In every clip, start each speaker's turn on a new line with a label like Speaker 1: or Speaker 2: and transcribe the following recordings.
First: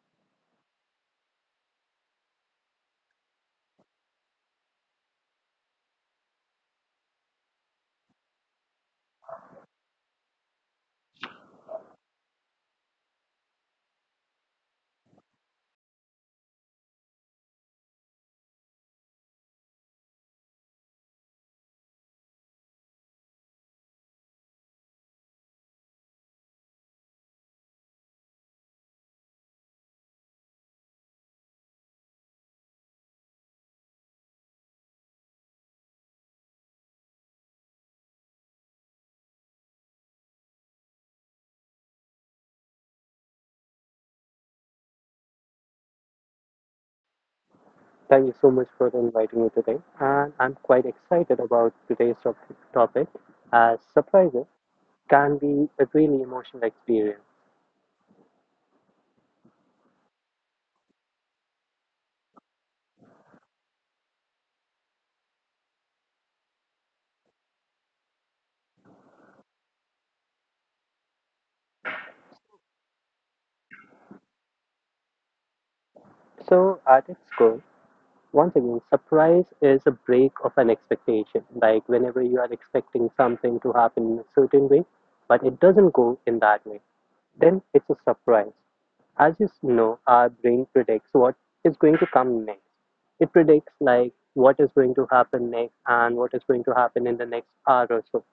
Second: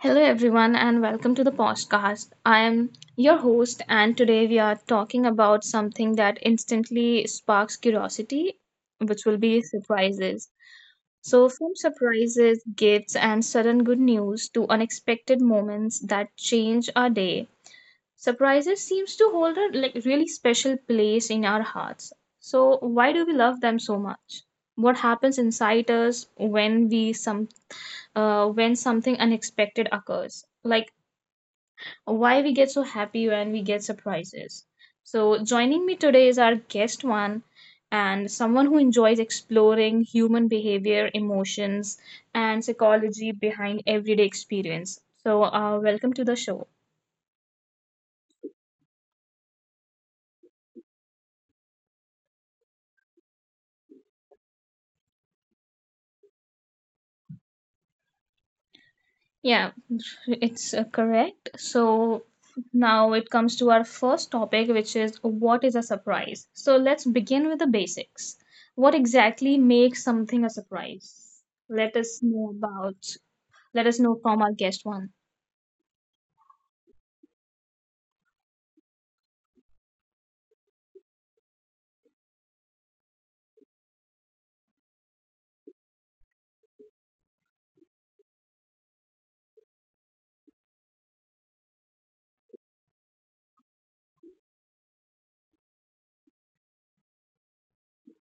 Speaker 1: Hello, everyone, and welcome to the podcast. I am your host, and today we are talking about something that instantly sparks curiosity, which will be surprises. So, from surprises, gifts, and sudden good news to unexpected moments that change our day, surprises seems to hold a like really special place in our hearts. So, why do we love them so much? What happens inside us when something unexpected occurs, like why we get so happy when we get surprises. So, joining me today is our guest one and someone who enjoys exploring human behavior, emotions, and psychology behind everyday experience. So, welcome to the show.
Speaker 2: Thank you so much for inviting me today, and I'm quite excited about today's topic as surprises can be a really emotional experience.
Speaker 1: Yeah, it's correct. So now it comes to our first topic, which is, what is a surprise? So let's begin with the basics. What exactly makes something a surprise? Let us know about, Let us know from our guest one.
Speaker 2: So, at its core, once again, surprise is a break of an expectation. Like whenever you are expecting something to happen in a certain way, but it doesn't go in that way, then it's a surprise. As you know, our brain predicts what is going to come next. It predicts like what is going to happen next and what is going to happen in the next hour or so.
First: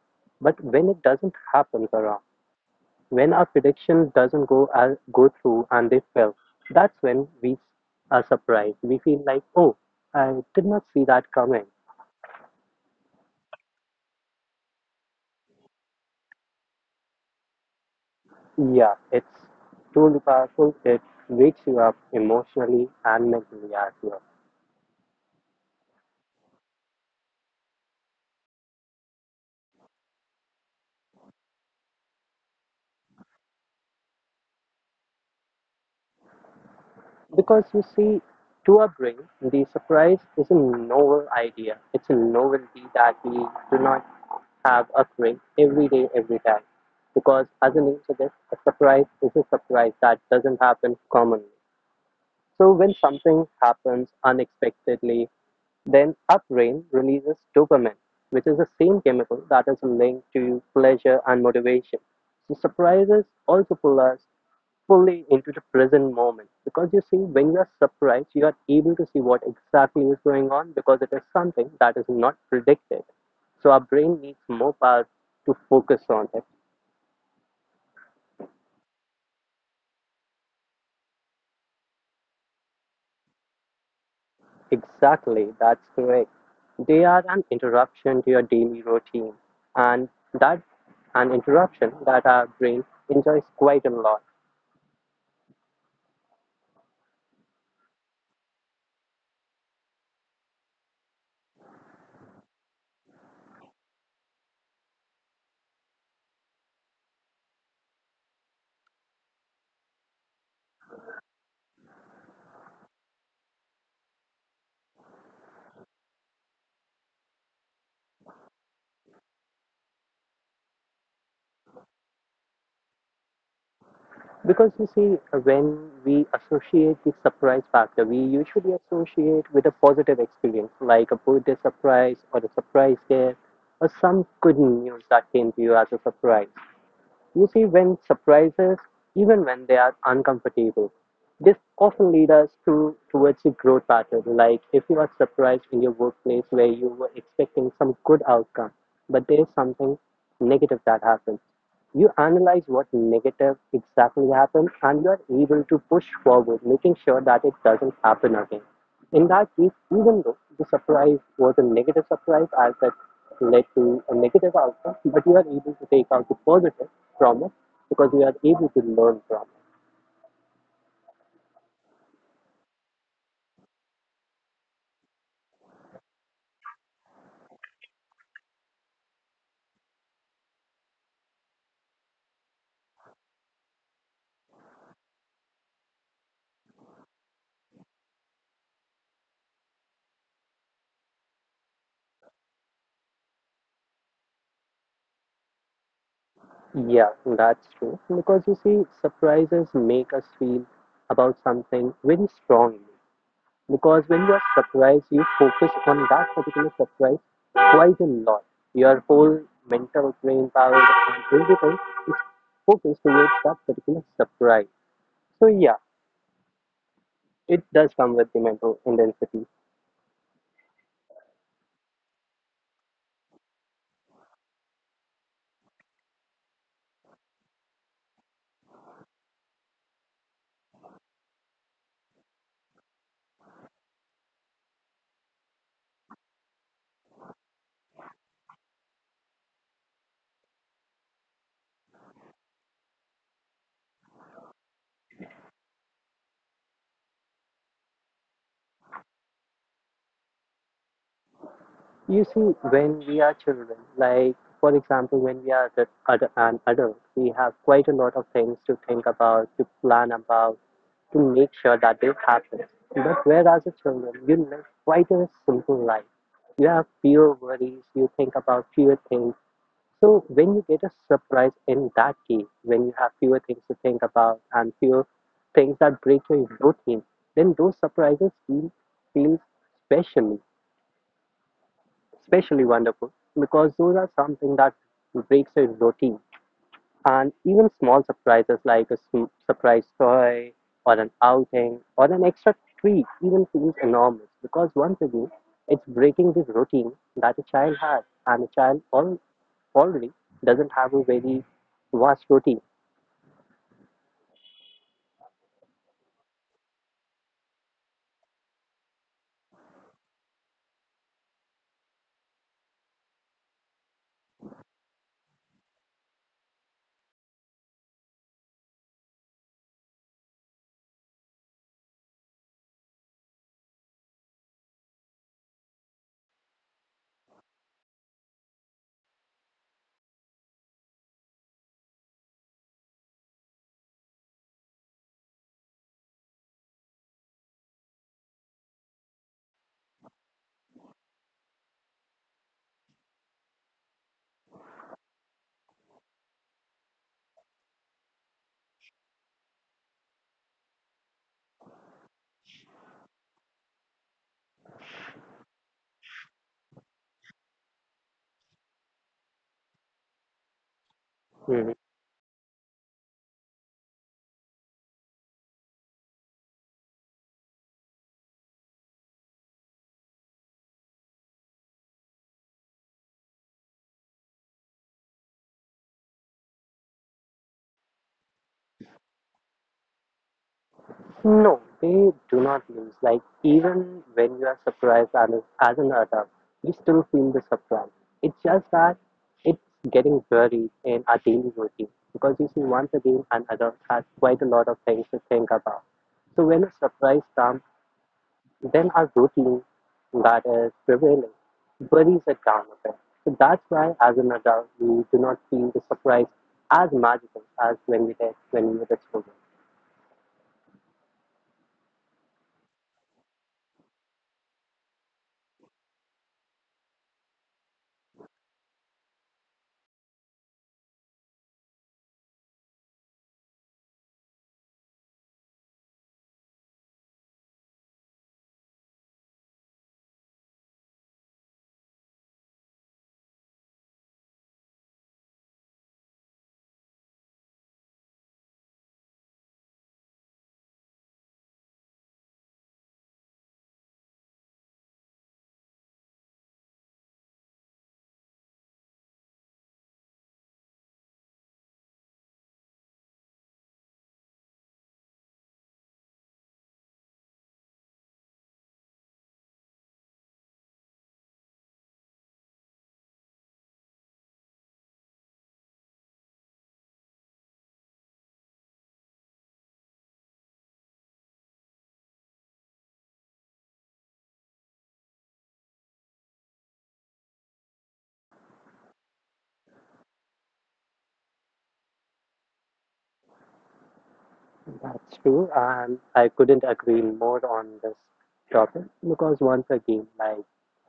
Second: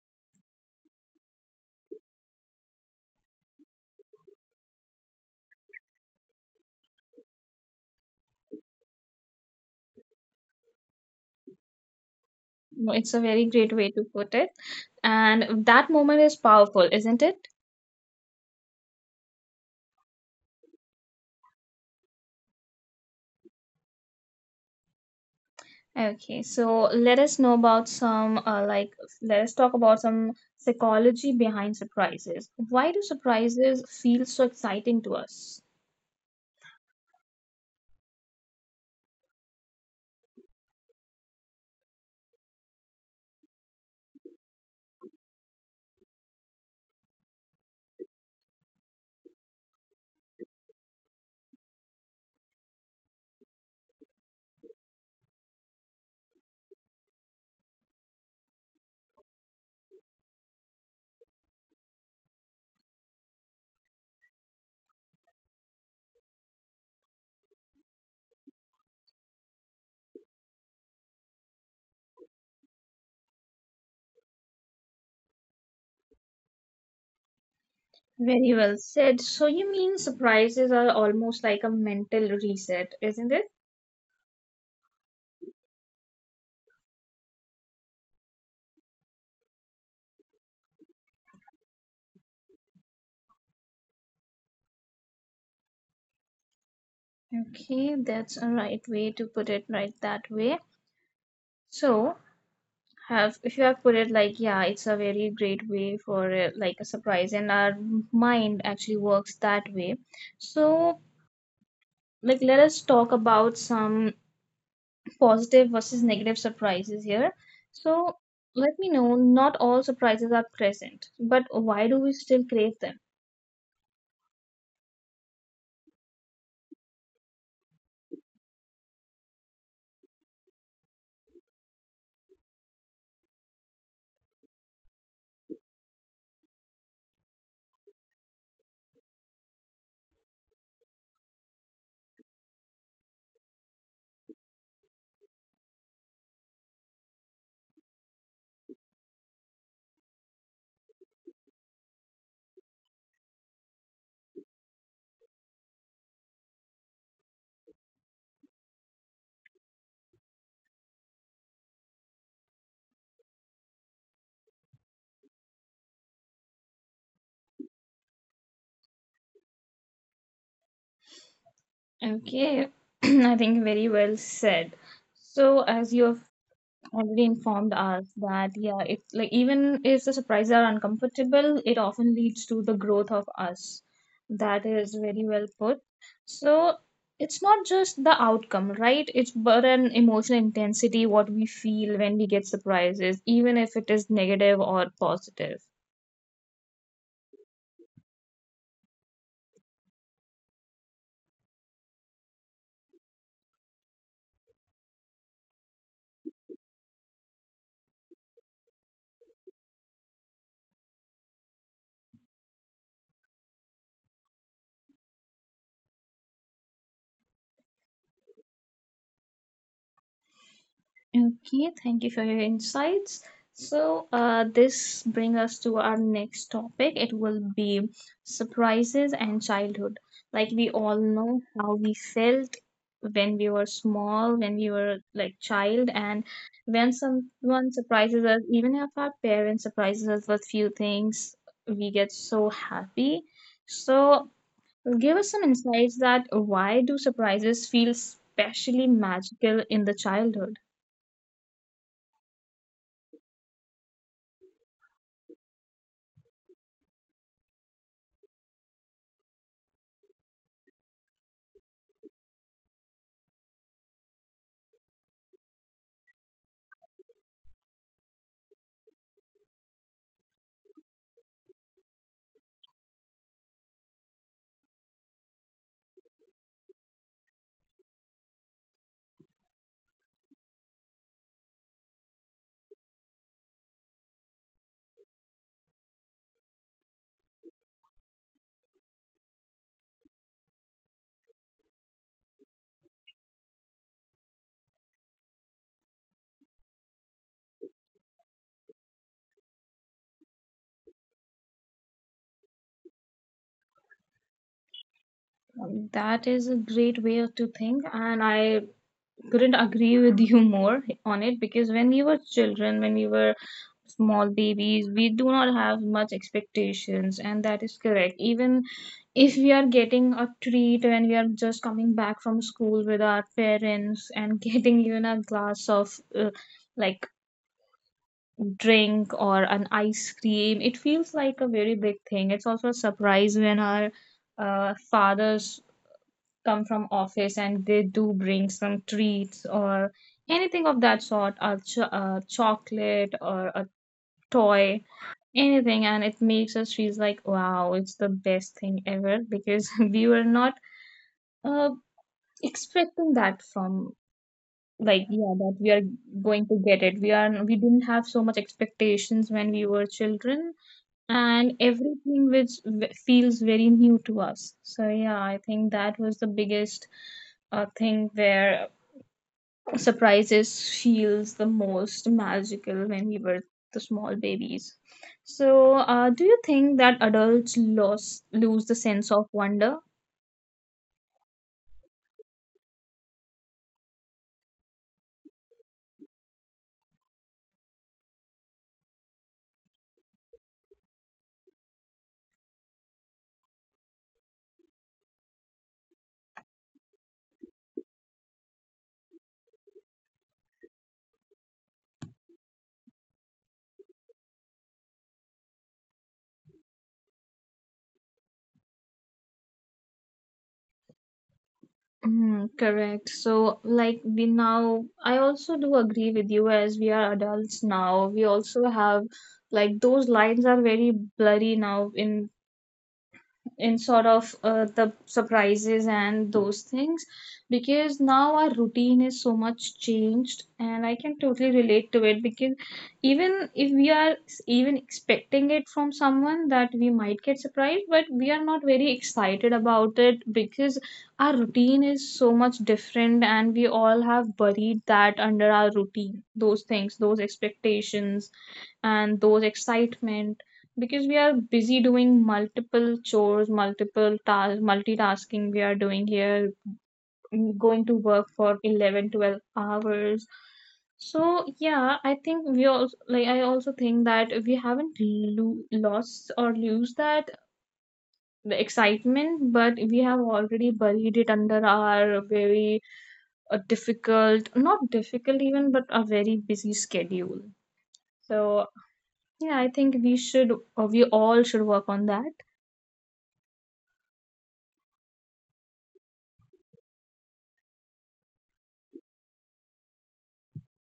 Speaker 2: But when it doesn't happen, Sarah, when our prediction doesn't go through and they fail, that's when we are surprised. We feel like, oh, I did not see that coming.
Speaker 1: No, it's a very great way to put it. And that moment is powerful, isn't it?
Speaker 2: Yeah, it's truly powerful. It wakes you up emotionally and mentally as well.
Speaker 1: Okay, so let us talk about some psychology behind surprises. Why do surprises feel so exciting to us?
Speaker 2: Because you see, to our brain, the surprise is a novel idea. It's a novelty that we do not have occurring every day, every time. Because as the name suggests, a surprise is a surprise that doesn't happen commonly. So when something happens unexpectedly, then our brain releases dopamine, which is the same chemical that is linked to pleasure and motivation. So surprises also pull us fully into the present moment because you see when you are surprised you are able to see what exactly is going on because it is something that is not predicted so our brain needs more power to focus on it.
Speaker 1: Very well said. So you mean surprises are almost like a mental reset, isn't it?
Speaker 2: Exactly, that's correct. They are an interruption to your daily routine, and that an interruption that our brain enjoys quite a lot.
Speaker 1: Okay, that's a right way to put it right that way. So have if you have put it like, yeah, it's a very great way for like a surprise, and our mind actually works that way. So, like, let us talk about some positive versus negative surprises here. So let me know, not all surprises are present, but why do we still crave them?
Speaker 2: Because you see, when we associate the surprise factor, we usually associate with a positive experience, like a birthday surprise or a surprise gift, or some good news that came to you as a surprise. You see, when surprises, even when they are uncomfortable, this often lead us to towards a growth pattern. Like if you are surprised in your workplace where you were expecting some good outcome, but there is something negative that happens. You analyze what negative exactly happened and you are able to push forward, making sure that it doesn't happen again. In that case, even though the surprise was a negative surprise, as I led to a negative outcome, but you are able to take out the positive from it because you are able to learn from
Speaker 1: Okay, I think very well said. So, as you have already informed us that, yeah, it's like even if the surprises are uncomfortable, it often leads to the growth of us. That is very well put. So, it's not just the outcome, right? It's but an emotional intensity, what we feel when we get surprises, even if it is negative or positive.
Speaker 2: it. Yeah, that's true. Because you see, surprises make us feel about something very strongly. Because when you are surprised, you focus on that particular surprise quite a lot. Your whole mental brain power and everything is focused towards that particular surprise. So yeah, it does come with the mental intensity.
Speaker 1: Okay, thank you for your insights. So, this brings us to our next topic. It will be surprises and childhood. Like, we all know how we felt when we were small, when we were like child, and when someone surprises us, even if our parents surprises us with few things, we get so happy. So, give us some insights that why do surprises feel specially magical in the childhood?
Speaker 2: You see, when we are children, like for example, when we are an adult, we have quite a lot of things to think about, to plan about, to make sure that they happen. But whereas a children, you live quite a simple life. You have fewer worries, you think about fewer things. So when you get a surprise in that case, when you have fewer things to think about and fewer things that break your routine, then those surprises feel special especially wonderful because those are something that breaks a routine. And even small surprises like a surprise toy or an outing or an extra treat even feels enormous because once again, it's breaking the routine that a child has and a child already doesn't have a very vast routine.
Speaker 1: That is a great way to think, and I couldn't agree with you more on it, because when we were children, when we were small babies, we do not have much expectations, and that is correct. Even if we are getting a treat when we are just coming back from school with our parents and getting even a glass of like drink or an ice cream, it feels like a very big thing. It's also a surprise when our fathers come from office and they do bring some treats or anything of that sort, a chocolate or a toy, anything, and it makes us feel like, wow, it's the best thing ever, because we were not uh, expecting that from, like, yeah, that we are going to get it. We are we didn't have so much expectations when we were children, and
Speaker 2: Mhm.
Speaker 1: everything which feels very new to us. So yeah, I think that was the biggest thing where surprises feels the most magical when we were the small babies. So do you think that adults lost lose the sense of wonder?
Speaker 2: No, they do not lose. Like even when you are surprised as an adult, you still feel the surprise. It's just that it's getting buried in our daily routine because you see, once again, an adult has quite a lot of things to think about. So when a surprise comes, then our routine that is prevailing buries it down a bit. So that's why, as an adult, we do not feel the surprise as magical as when we did when we were children.
Speaker 1: Mm, correct. So, like, we now, I also do agree with you, as we are adults now. We also have, like, those lines are very blurry now, in sort of the surprises and those things, because now our routine is so much changed, and I can totally relate to it, because even if we are even expecting it from someone that we might get surprised, but we are not very excited about it, because our routine is so much different, and we all have buried that under our routine, those things, those expectations, and those excitement, because we are busy doing multiple chores, multiple tasks, multitasking we are doing here, going to work for 11, 12 hours. So yeah, I think we also, like, I also think that we haven't lost or lose that the excitement, but we have already buried it under our very a difficult, not difficult even, but a very busy schedule. So yeah, I think we should, or we all should work on that.
Speaker 2: That's true, and I couldn't agree more on this topic because once again, like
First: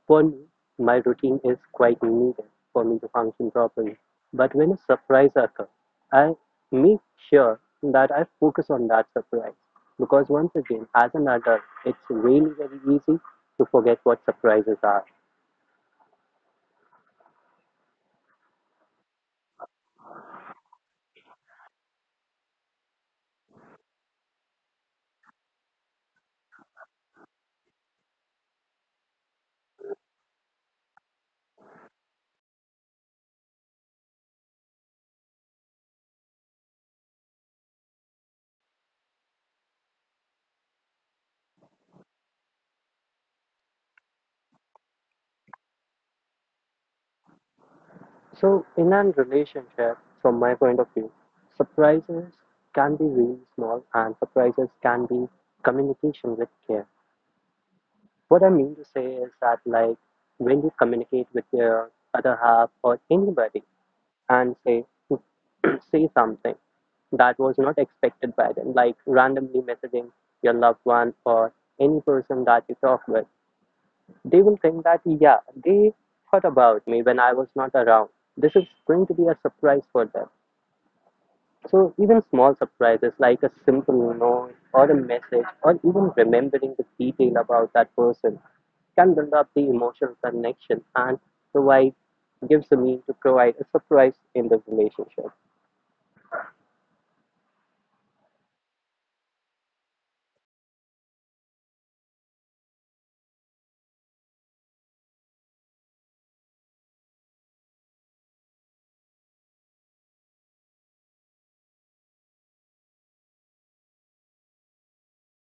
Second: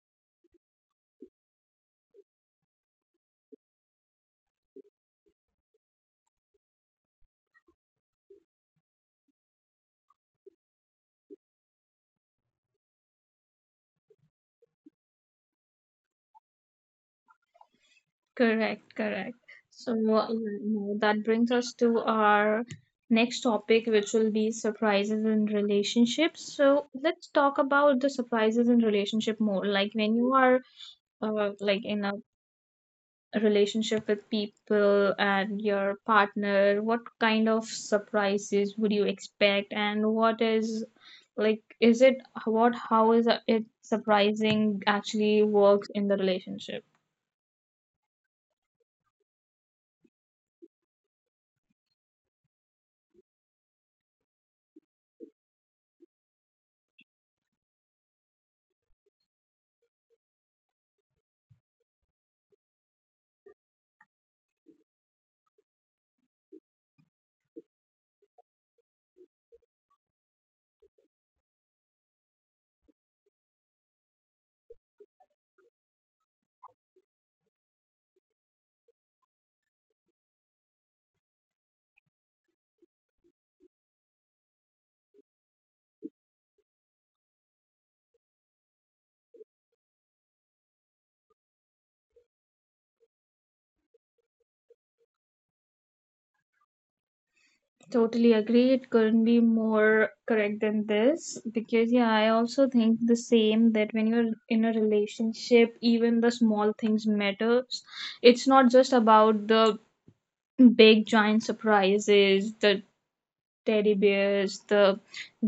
Speaker 2: for me, my routine is quite needed for me to function properly. But when a surprise occurs, I make sure that I focus on that surprise because once again, as an adult, it's really very easy to forget what surprises are.
Speaker 1: Correct, correct. So now that brings us to our next topic, which will be surprises in relationships. So let's talk about the surprises in relationship more. Like, when you are like in a relationship with people and your partner, what kind of surprises would you expect, and what is like, is it what, how is it surprising actually works in the relationship?
Speaker 2: So, in a relationship, from my point of view, surprises can be really small and surprises can be communication with care. What I mean to say is that, like, when you communicate with your other half or anybody and say, say something that was not expected by them, like randomly messaging your loved one or any person that you talk with, they will think that, yeah, they thought about me when I was not around. This is going to be a surprise for them. So even small surprises like a simple note or a message or even remembering the detail about that person can build up the emotional connection and provide gives the mean to provide a surprise in the relationship.
Speaker 1: Totally agree. It couldn't be more correct than this because, yeah, I also think the same that when you're in a relationship, even the small things matters. It's not just about the big giant surprises, the teddy bears, the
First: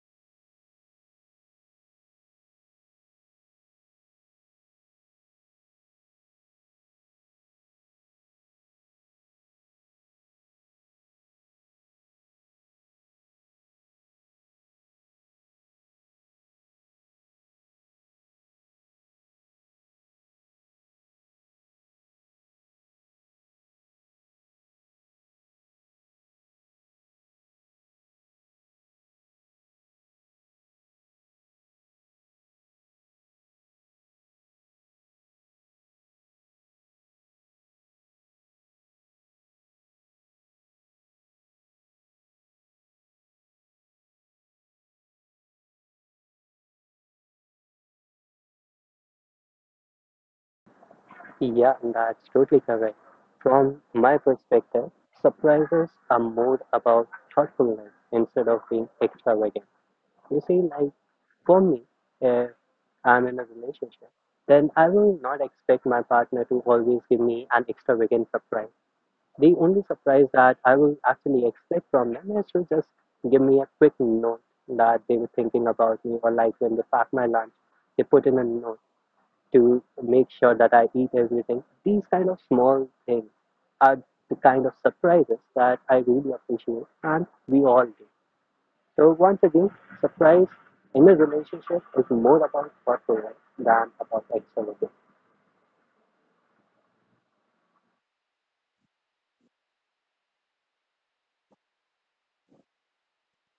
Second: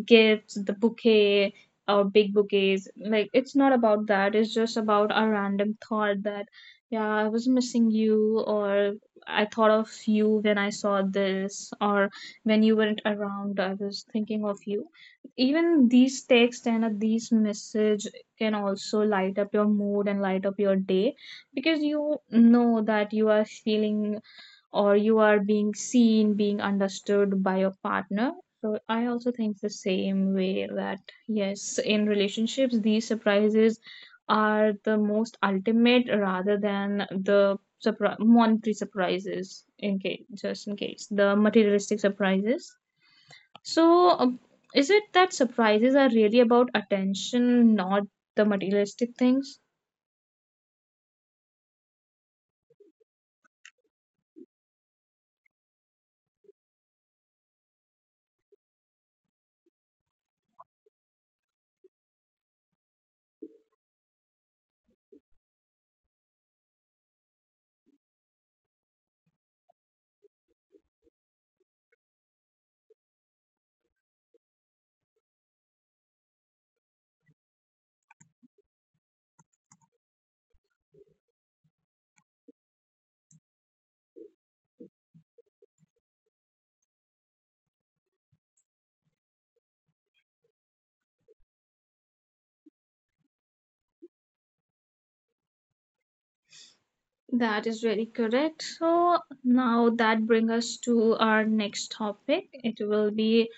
Speaker 1: gifts, the bouquet, or big bouquets. Like, it's not about that. It's just about a random thought that, yeah, I was missing you, or I thought of you when I saw this, or when you weren't around, I was thinking of you. Even these texts and these message can also light up your mood and light up your day, because you know that you are feeling, or you are being seen, being understood by your partner. So I also think the same way that yes, in relationships, these surprises are the most ultimate, rather than the monetary surprises. In case, just in case, the materialistic surprises. So is it that surprises are really about attention, not the materialistic things?
Speaker 2: Yeah, that's totally correct. From my perspective, surprises are more about thoughtfulness instead of being extravagant. You see, like for me, if I'm in a relationship, then I will not expect my partner to always give me an extravagant surprise. The only surprise that I will actually expect from them is to just give me a quick note that they were thinking about me, or like when they pack my lunch, they put in a note to make sure that I eat everything. These kind of small things are the kind of surprises that I really appreciate, and we all do. So once again, surprise in a relationship is more about performance than about excellence.
Speaker 1: That is very correct. So now that brings us to our next topic. It will be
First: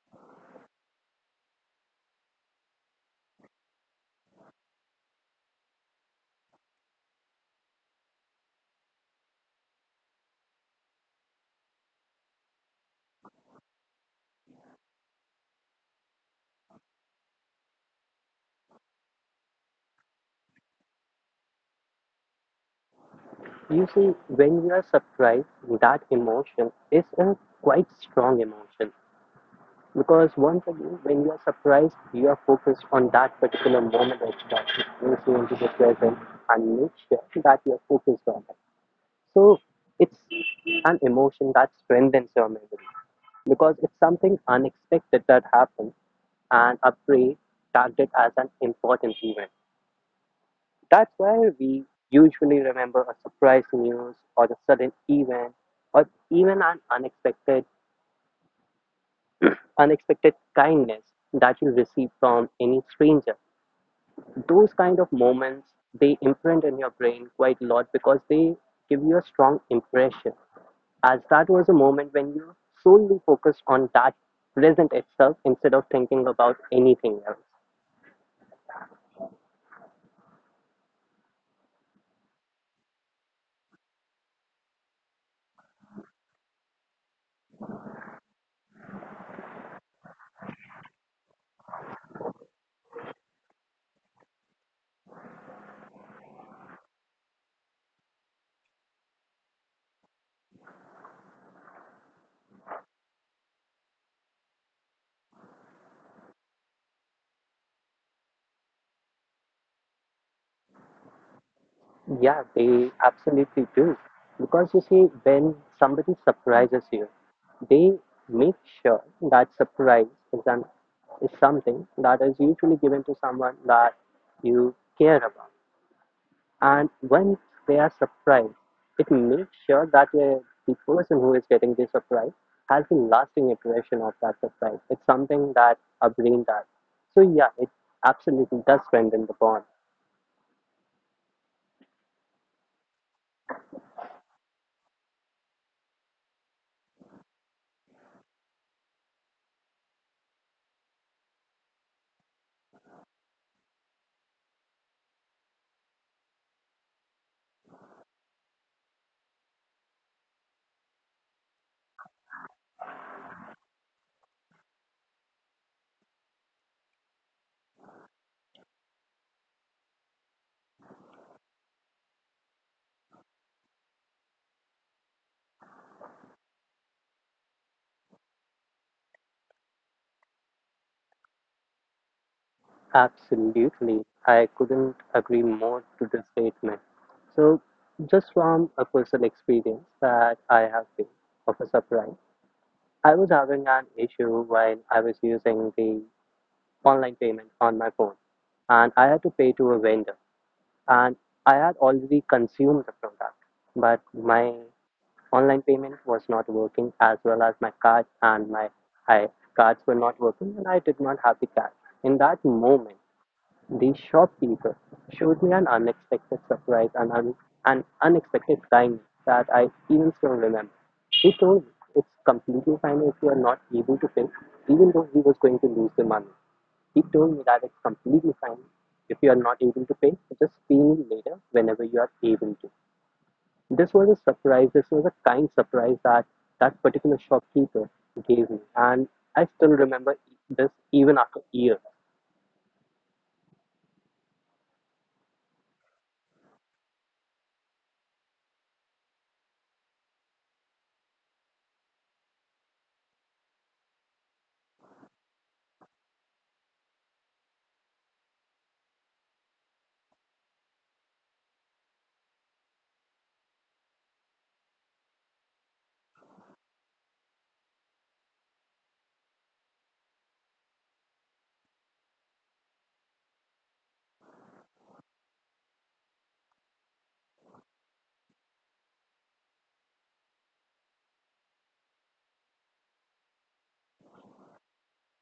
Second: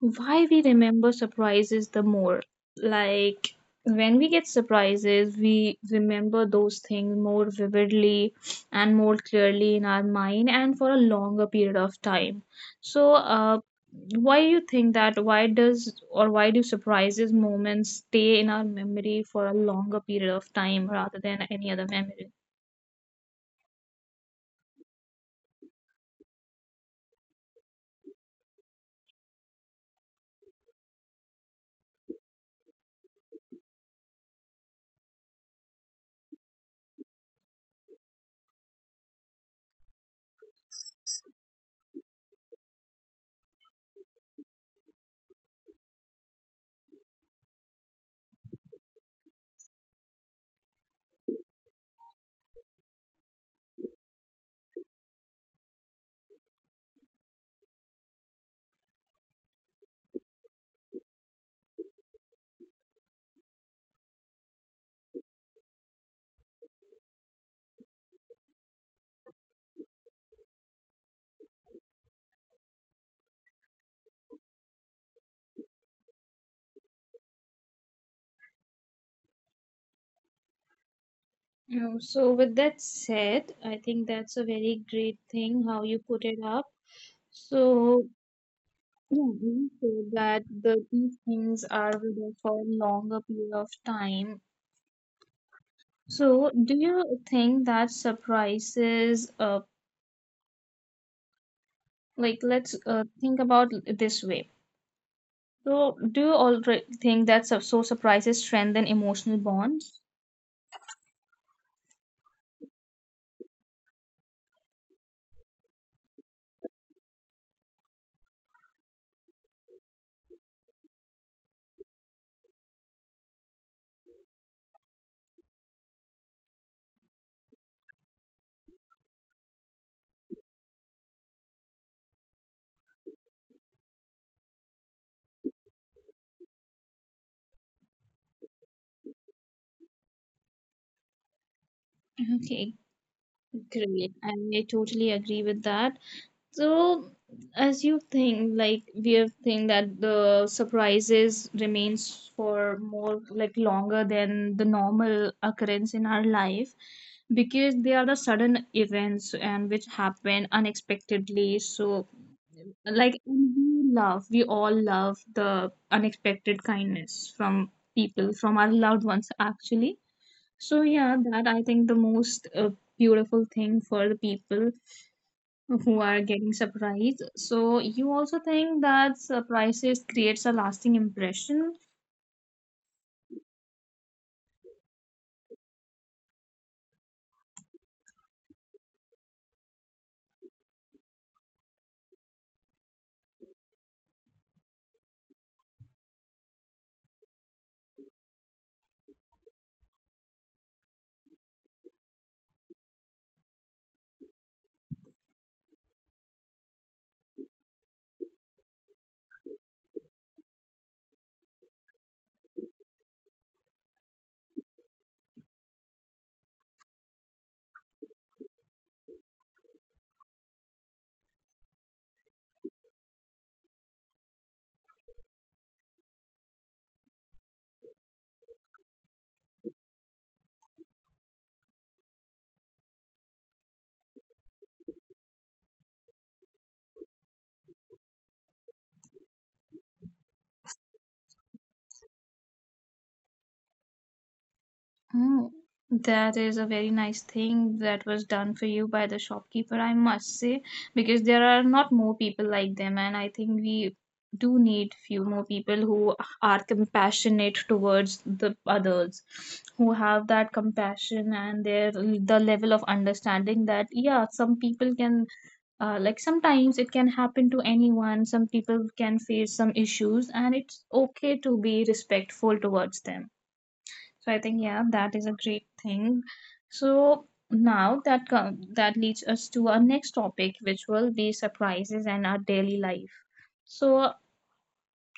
Speaker 1: why we remember surprises the more. Like, when we get surprises, we remember those things more vividly and more clearly in our mind and for a longer period of time. So, why do you think that? Why does or Why do surprises moments stay in our memory for a longer period of time rather than any other memory?
Speaker 2: You see, when you are surprised, that emotion is a quite strong emotion because once again, when you are surprised, you are focused on that particular moment of that brings you into the present and make sure that you are focused on that. So it's an emotion that strengthens your memory because it's something unexpected that happens and a parade tagged it as an important event. That's why we usually remember a surprise news or the sudden event or even an unexpected kindness that you receive from any stranger. Those kind of moments they imprint in your brain quite a lot because they give you a strong impression. As that was a moment when you solely focused on that present itself instead of thinking about anything else.
Speaker 1: So with that said, I think that's a very great thing how you put it up. So yeah, you said that these things are with us for a longer period of time. So do you think that surprises, like, let's think about it this way. So do you already think that so surprises strengthen emotional bonds?
Speaker 2: Yeah, they absolutely do. Because you see, when somebody surprises you, they make sure that surprise is is something that is usually given to someone that you care about. And when they are surprised, it makes sure that the person who is getting the surprise has a lasting impression of that surprise. It's something that a brain does. So, yeah, it absolutely does strengthen the bond.
Speaker 1: Okay, great. I totally agree with that. So, as you think, like, we have think that the surprises remains for more, like, longer than the normal occurrence in our life, because they are the sudden events and which happen unexpectedly. So, like, we all love the unexpected kindness from people, from our loved ones actually. So yeah, that I think the most beautiful thing for the people who are getting surprised. So you also think that surprises creates a lasting impression.
Speaker 2: Absolutely. I couldn't agree more to this statement. So, just from a personal experience that I have been of a surprise, I was having an issue while I was using the online payment on my phone, and I had to pay to a vendor, and I had already consumed the product, but my online payment was not working as well as my card and I, cards were not working, and I did not have the cash. In that moment, the shopkeeper showed me an unexpected surprise and an unexpected timing that I even still remember. He told me it's completely fine if you are not able to pay, even though he was going to lose the money. He told me that it's completely fine if you are not able to pay, just pay me later whenever you are able to. This was a surprise. This was a kind surprise that that particular shopkeeper gave me, and I still remember this even after years.
Speaker 1: Oh, that is a very nice thing that was done for you by the shopkeeper, I must say, because there are not more people like them, and I think we do need few more people who are compassionate towards the others, who have that compassion, and the level of understanding that, yeah, some people can like, sometimes it can happen to anyone, some people can face some issues, and it's okay to be respectful towards them. So I think, yeah, that is a great thing. So now that that leads us to our next topic, which will be surprises and our daily life. So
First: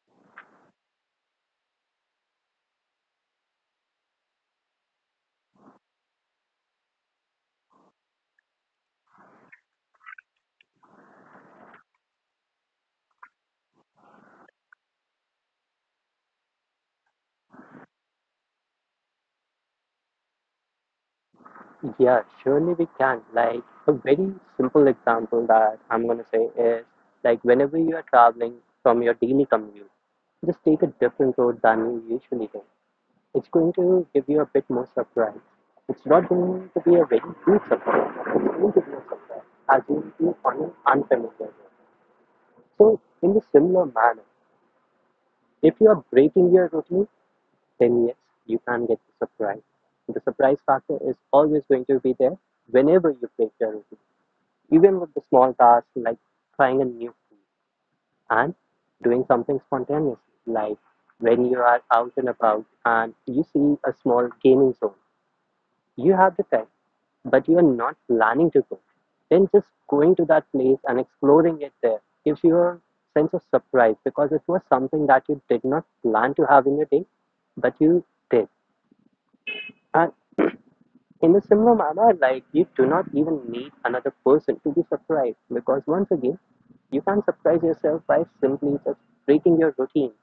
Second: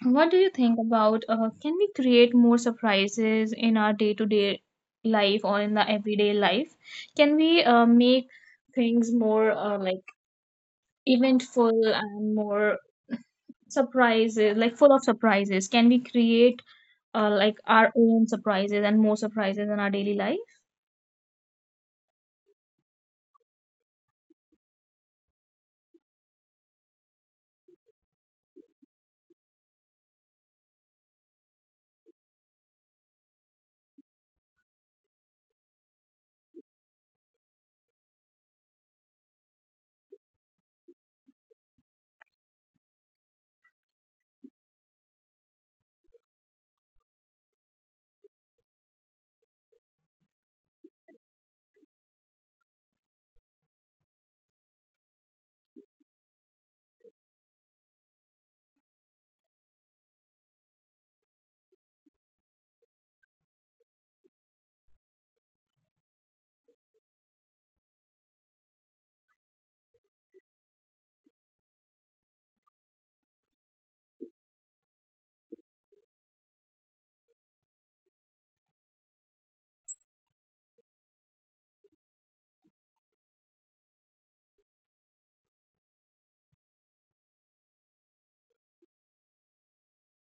Speaker 1: what do you think about, can we create more surprises in our day to day life, or in the everyday life? Can we make things more, like, eventful, and more surprises, like, full of surprises? Can we create like our own surprises and more surprises in our daily life?
Speaker 2: Yeah, surely we can. Like a very simple example that I'm gonna say is like whenever you are traveling from your daily commute, just take a different road than you usually do. It's going to give you a bit more surprise. It's not going to be a very huge surprise. It's going to be a surprise as you will be on an unfamiliar road. So in the similar manner, if you are breaking your routine, then yes, you can get the surprise. The surprise factor is always going to be there whenever you break your routine. Even with the small tasks like trying a new food and doing something spontaneous, like when you are out and about and you see a small gaming zone, you have the time but you are not planning to go, then just going to that place and exploring it there gives you a sense of surprise because it was something that you did not plan to have in your day, but you did. And in a similar manner, like, you do not even need another person to be surprised because, once again, you can surprise yourself by simply just breaking your routine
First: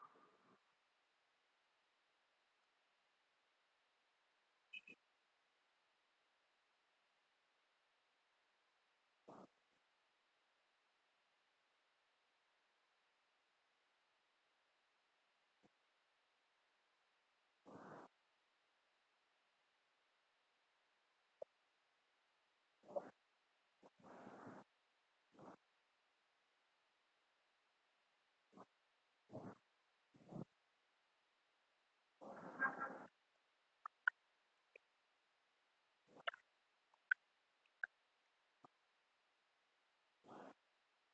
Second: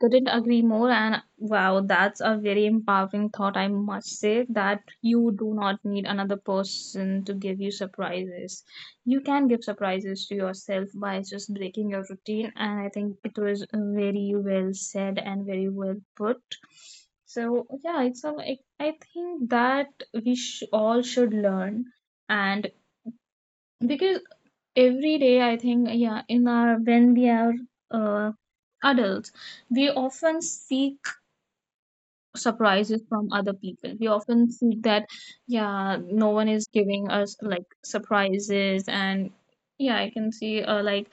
Speaker 1: Couldn't agree more, and wow, that's a very empowering thought, I must say, that you do not need another person to give you surprises. You can give surprises to yourself by just breaking your routine, and I think it was very well said and very well put. So yeah, I think that we all should learn, and because every day, I think, yeah, in our when we are uh, adults, we often seek surprises from other people. We often seek that, yeah, no one is giving us, like, surprises, and yeah, I can see, like,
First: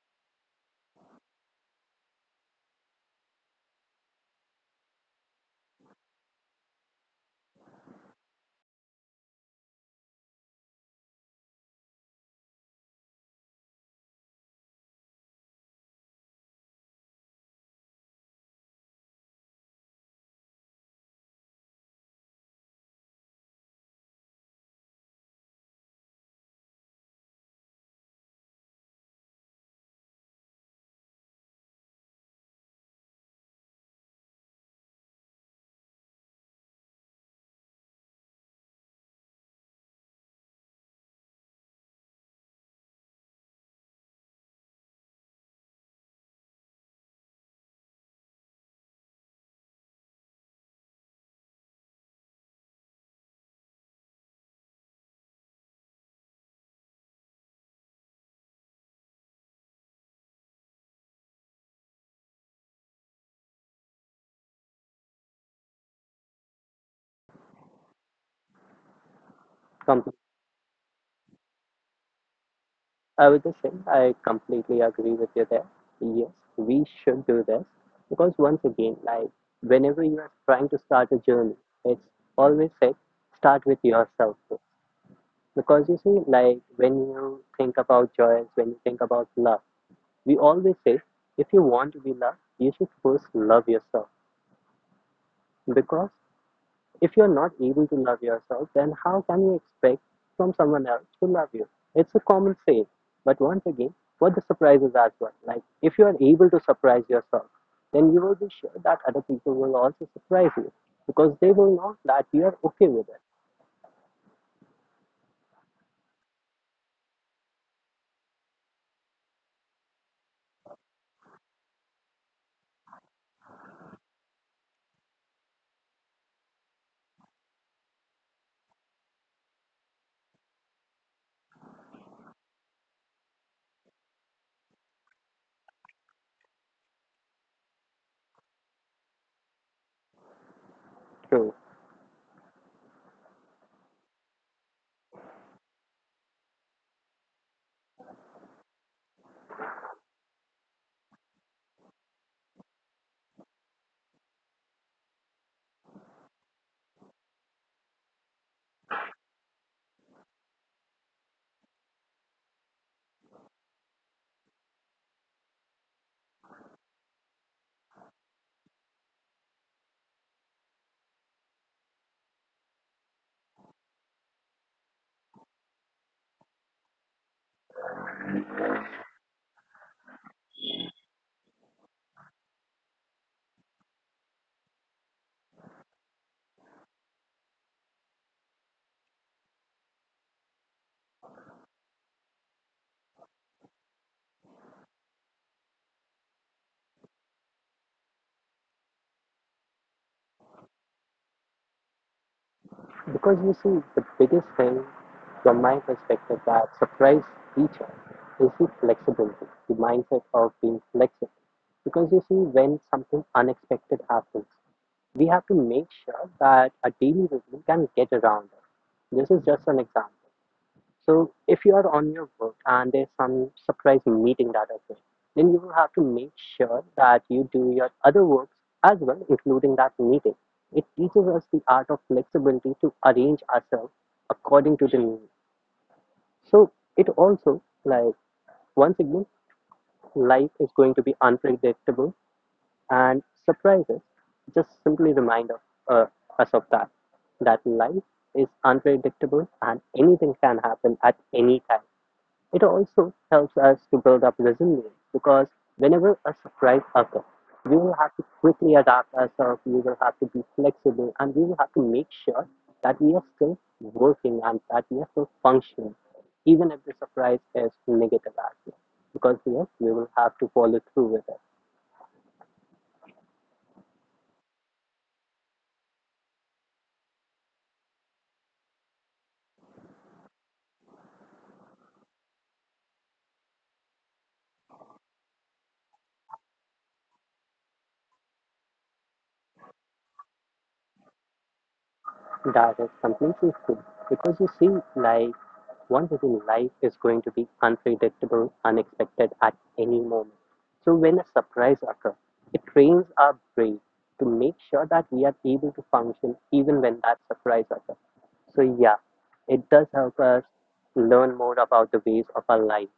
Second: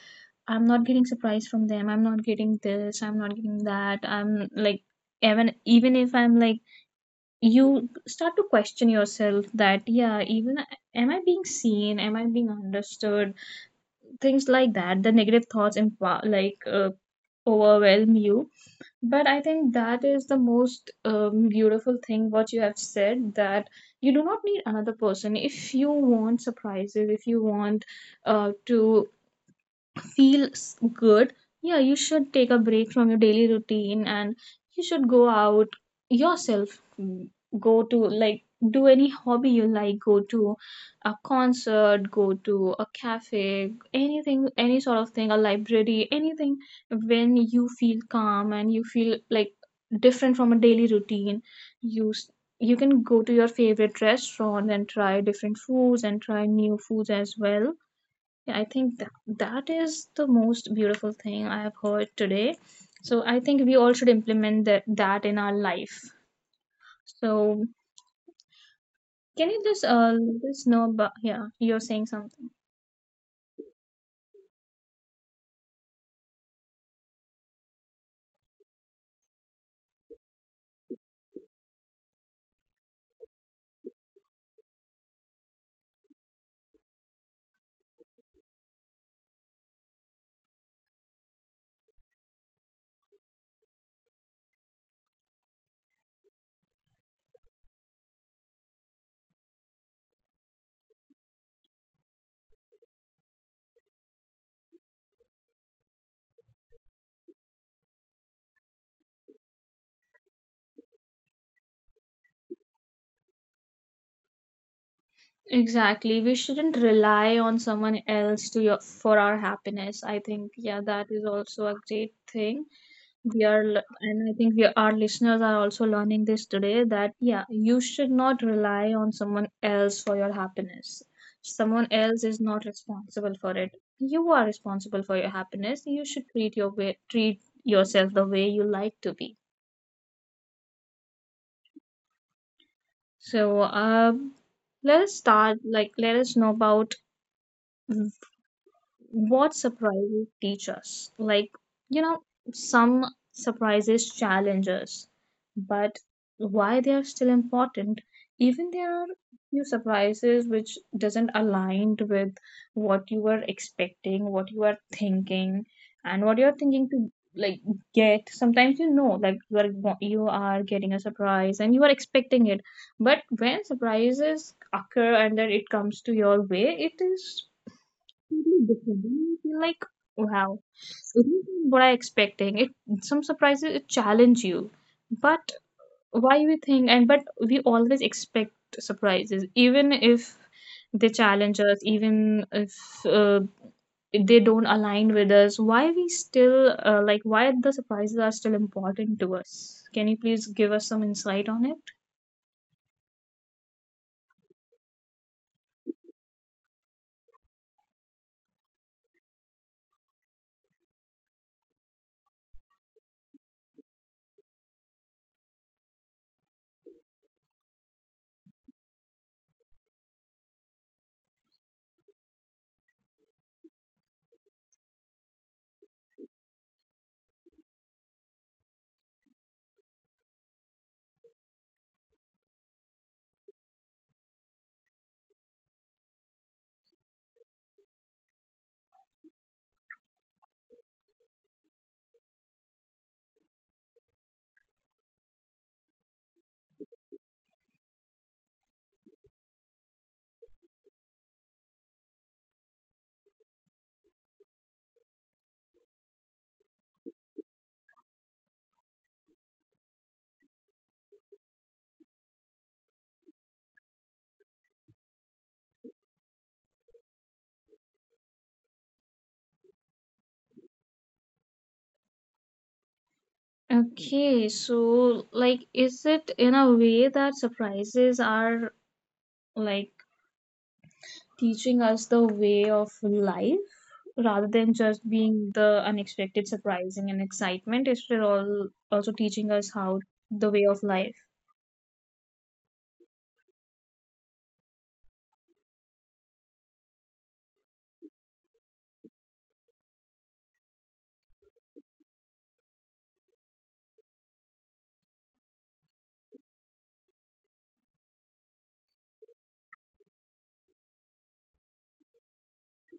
Speaker 1: I'm not getting surprise from them, I'm not getting this, I'm not getting that, I'm like, even if I'm like, you start to question Yourself that, yeah, even am I being seen, am I being understood, things like that. The negative thoughts empower, like overwhelm you. But I think that is the most beautiful thing what you have said, that you do not need another person. If you want surprises, if you want to feels good, yeah, you should take a break from your daily routine and you should go out yourself. Go to like do any hobby you like, go to a concert, go to a cafe, anything, any sort of thing, a library, anything, when you feel calm and you feel like different from a daily routine. You s- you can go to your favorite restaurant and try different foods and try new foods as well. Yeah, I think that, that is the most beautiful thing I have heard today. So I think we all should implement that, that in our life. So can you just
Speaker 2: completely.
Speaker 1: let us know about, yeah, you're saying something.
Speaker 2: I would just say I completely agree with you there. Yes, we should do this because, once again, like whenever you are trying to start a journey, it's always said start with yourself first. Because you see, like when you think about joy, when you think about love, we always say if you want to be loved, you should first love yourself. Because if you're not able to love yourself, then how can you expect from someone else to love you? It's a common saying. But once again, what the surprise is as well. Like if you are able to surprise yourself, then you will be sure that other people will also surprise you because they will know that you are okay with it.
Speaker 1: Exactly. We shouldn't rely on someone else to your, for our happiness. I think, yeah, that is also a great thing. And I think we, our listeners, are also learning this today, that yeah, you should not rely on someone else for your happiness. Someone else is not responsible for it. You are responsible for your happiness. You should treat your way, treat yourself the way you like to be.
Speaker 2: True.
Speaker 1: So let us start, like, let us know about what surprises teach us. Like, you know, some surprises challenge us, but why they are still important, even there are few surprises which doesn't align with what you were expecting, what you are thinking, and what you are thinking to like get. Sometimes you know, like you are you are getting a surprise and you are expecting it, but when surprises occur and then it comes to your way, it is totally different. And I feel like, wow, it isn't what I expecting. It, some surprises it challenge you, but why we think, and but we always expect surprises, even if they challenge us, even if uh, they don't align with us. Why we still like why the surprises are still important to us? Can you please give us some insight on it?
Speaker 2: Because you see, the biggest thing from my perspective that surprise teacher is the flexibility, the mindset of being flexible. Because you see, when something unexpected happens, we have to make sure that a daily routine can get around us. This is just an example. So, if you are on your work and there's some surprise meeting that occurs, then you will have to make sure that you do your other works as well, including that meeting. It teaches us the art of flexibility to arrange ourselves according to the need. So, it also, like, once again, life is going to be unpredictable and surprises just simply remind of, uh, us of that, that life is unpredictable and anything can happen at any time. It also helps us to build up resilience because whenever a surprise occurs, we will have to quickly adapt ourselves, we will have to be flexible, and we will have to make sure that we are still working and that we are still functioning, even if the surprise is negative as well. Because yes, we will have to follow through with it.
Speaker 1: Okay, so like, is it in a way that surprises are like teaching us the way of life rather than just being the unexpected, surprising, and excitement. It's still all also teaching us how the way of life.
Speaker 2: That is completely true. Because you see, like, one within life is going to be unpredictable, unexpected at any moment. So when a surprise occurs, it trains our brain to make sure that we are able to function even when that surprise occurs. So yeah, it does help us learn more about the ways of our life.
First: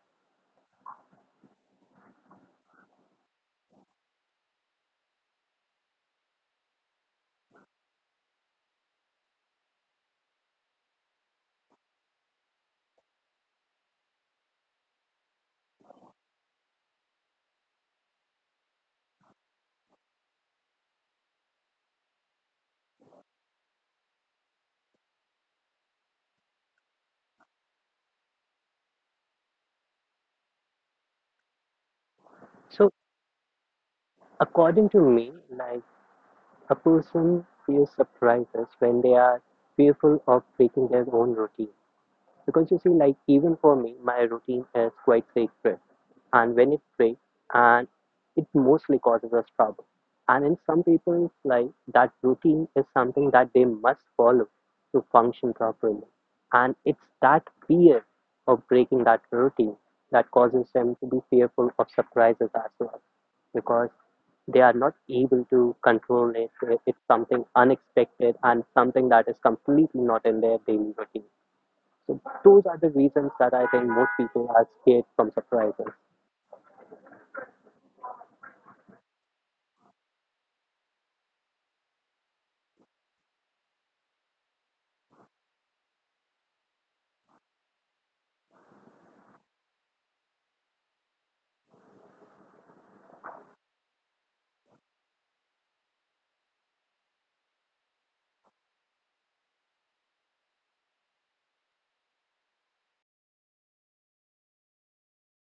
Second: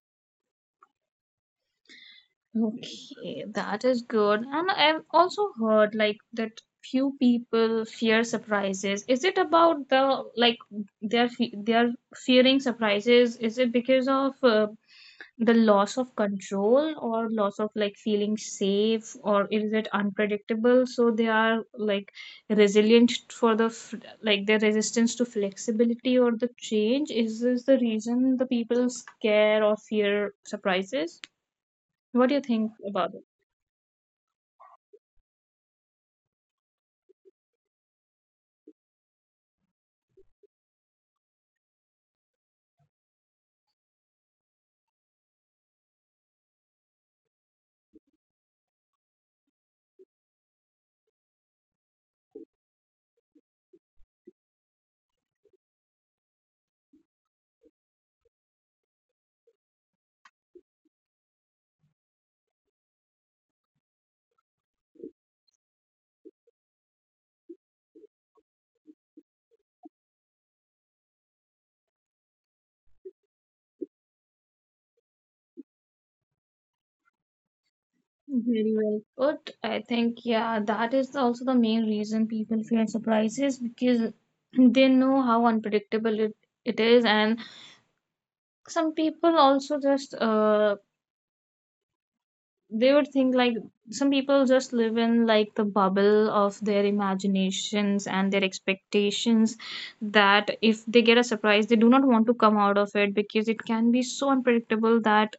Speaker 1: Okay, that is good. And I've also heard like that few people fear surprises. Is it about the like they're fearing surprises? Is it because of the loss of control or loss of like feeling safe or is it unpredictable? So they are like resilient for the like their resistance to flexibility or the change. Is this the reason the people scare or fear surprises? What do you think
Speaker 2: So
Speaker 1: about it?
Speaker 2: according to me, like, a person feels surprises when they are fearful of breaking their own routine. Because you see, like, even for me, my routine is quite sacred, and when it breaks, and it mostly causes us trouble. And in some people's life, that routine is something that they must follow to function properly. And it's that fear of breaking that routine that causes them to be fearful of surprises as well, because they are not able to control it. It's something unexpected and something that is completely not in their daily routine. So those are the reasons that I think most people are scared from surprises.
Speaker 1: Very well put. I think, yeah, that is also the main reason people fear surprises, because they know how unpredictable it is. And some people also just they would think like some people just live in like the bubble of their imaginations and their expectations, that if they get a surprise they do not want to come out of it, because it can be so unpredictable that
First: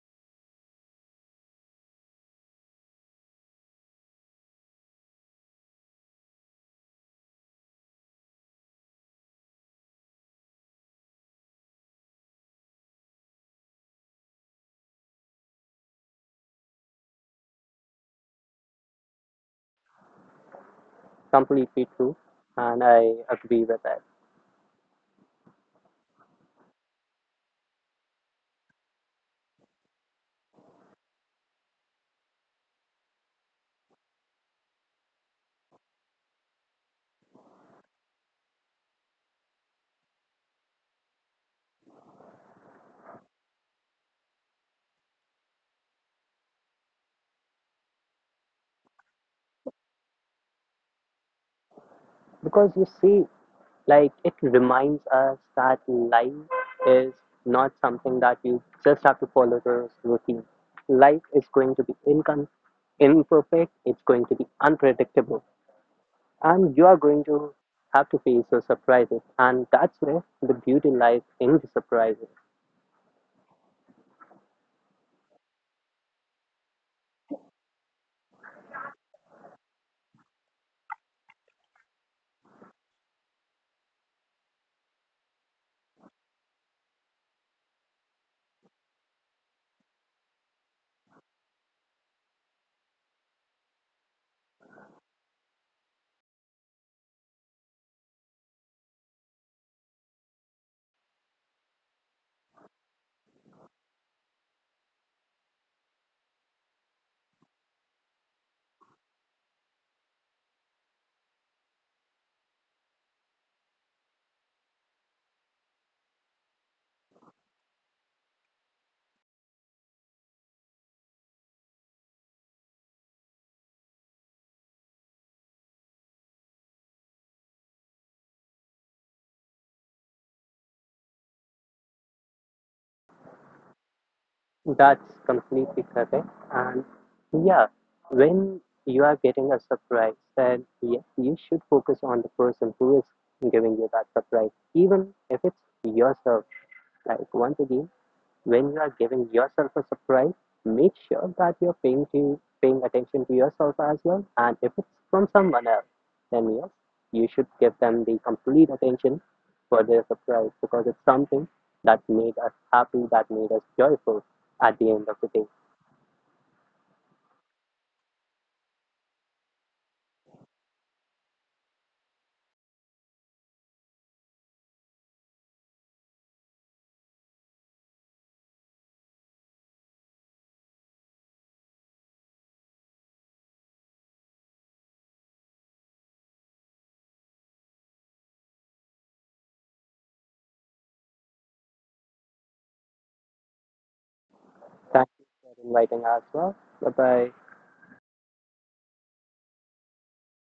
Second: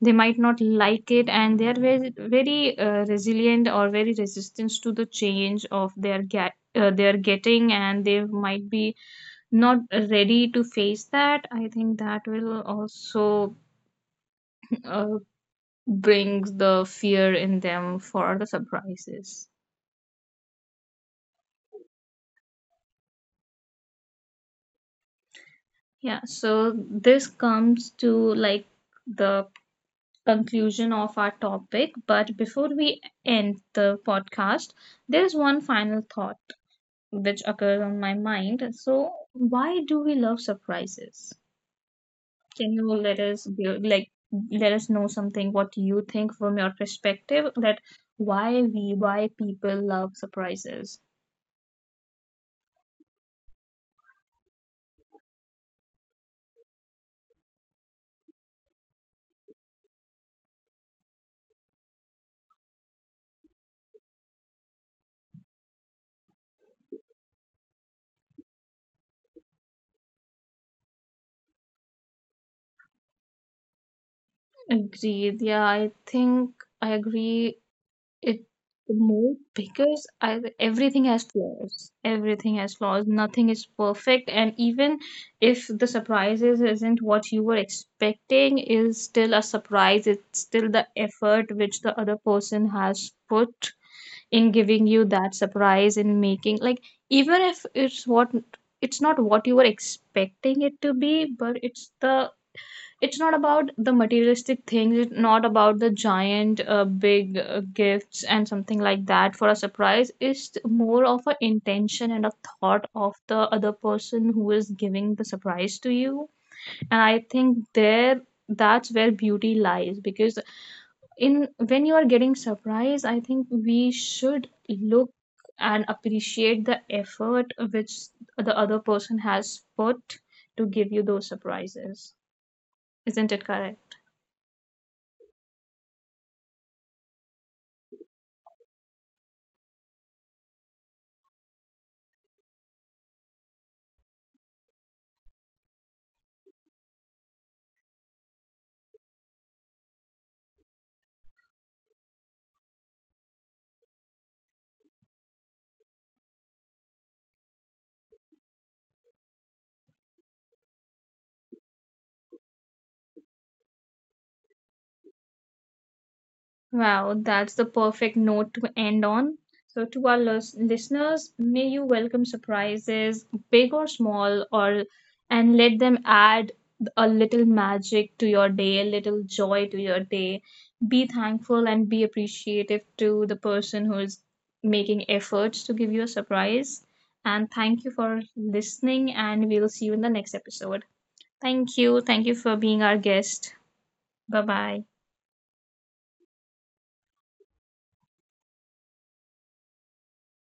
Speaker 1: they might not like it, and they are very resilient or very resistant to the change of their get they're getting, and they might be not ready to face that. I think that will also uh, brings the fear in them for the surprises.
Speaker 2: Completely true, and I agree with that.
Speaker 1: Yeah, so this comes to like the conclusion of our topic. But before we end the podcast, there's one final thought which occurs on my mind. So, why do we love surprises? Can you let us be like, let us know something what you think from your perspective, that why we, why people love surprises?
Speaker 2: Because you see, like, it reminds us that life is not something that you just have to follow the routine. Life is going to be imperfect. It's going to be unpredictable, and you are going to have to face those surprises. And that's where the beauty lies in the surprises.
Speaker 1: Agreed. Yeah, I think I agree it more, because I, everything has flaws. Everything has flaws. Nothing is perfect, and even if the surprises isn't what you were expecting, is still a surprise. It's still the effort which the other person has put in giving you that surprise, in making like even if it's what, it's not what you were expecting it to be, but it's the, it's not about the materialistic things. It's not about the giant big gifts and something like that for a surprise. It's more of an intention and a thought of the other person who is giving the surprise to you. And I think there, that's where beauty lies, because in when you are getting surprise, I think we should look and appreciate the effort which the other person has put to give you those surprises. Isn't it correct?
Speaker 2: That's completely correct. And yeah, when you are getting a surprise, then yes, you should focus on the person who is giving you that surprise, even if it's yourself. Like, once again, when you are giving yourself a surprise, make sure that you're paying attention to yourself as well. And if it's from someone else, then yes, you should give them the complete attention for their surprise because it's something that made us happy, that made us joyful at the end of the day.
Speaker 1: Wow, that's the perfect note to end on. So, to our listeners, may you welcome surprises, big or small, or, and let them add a little magic to your day, a little joy to your day. Be thankful and be appreciative to the person who is making efforts to give you a surprise. And thank you for listening, and we'll see you in the next episode. Thank you. Thank you for being our guest. Bye bye.
Speaker 2: Thank you for inviting us as well. Bye bye.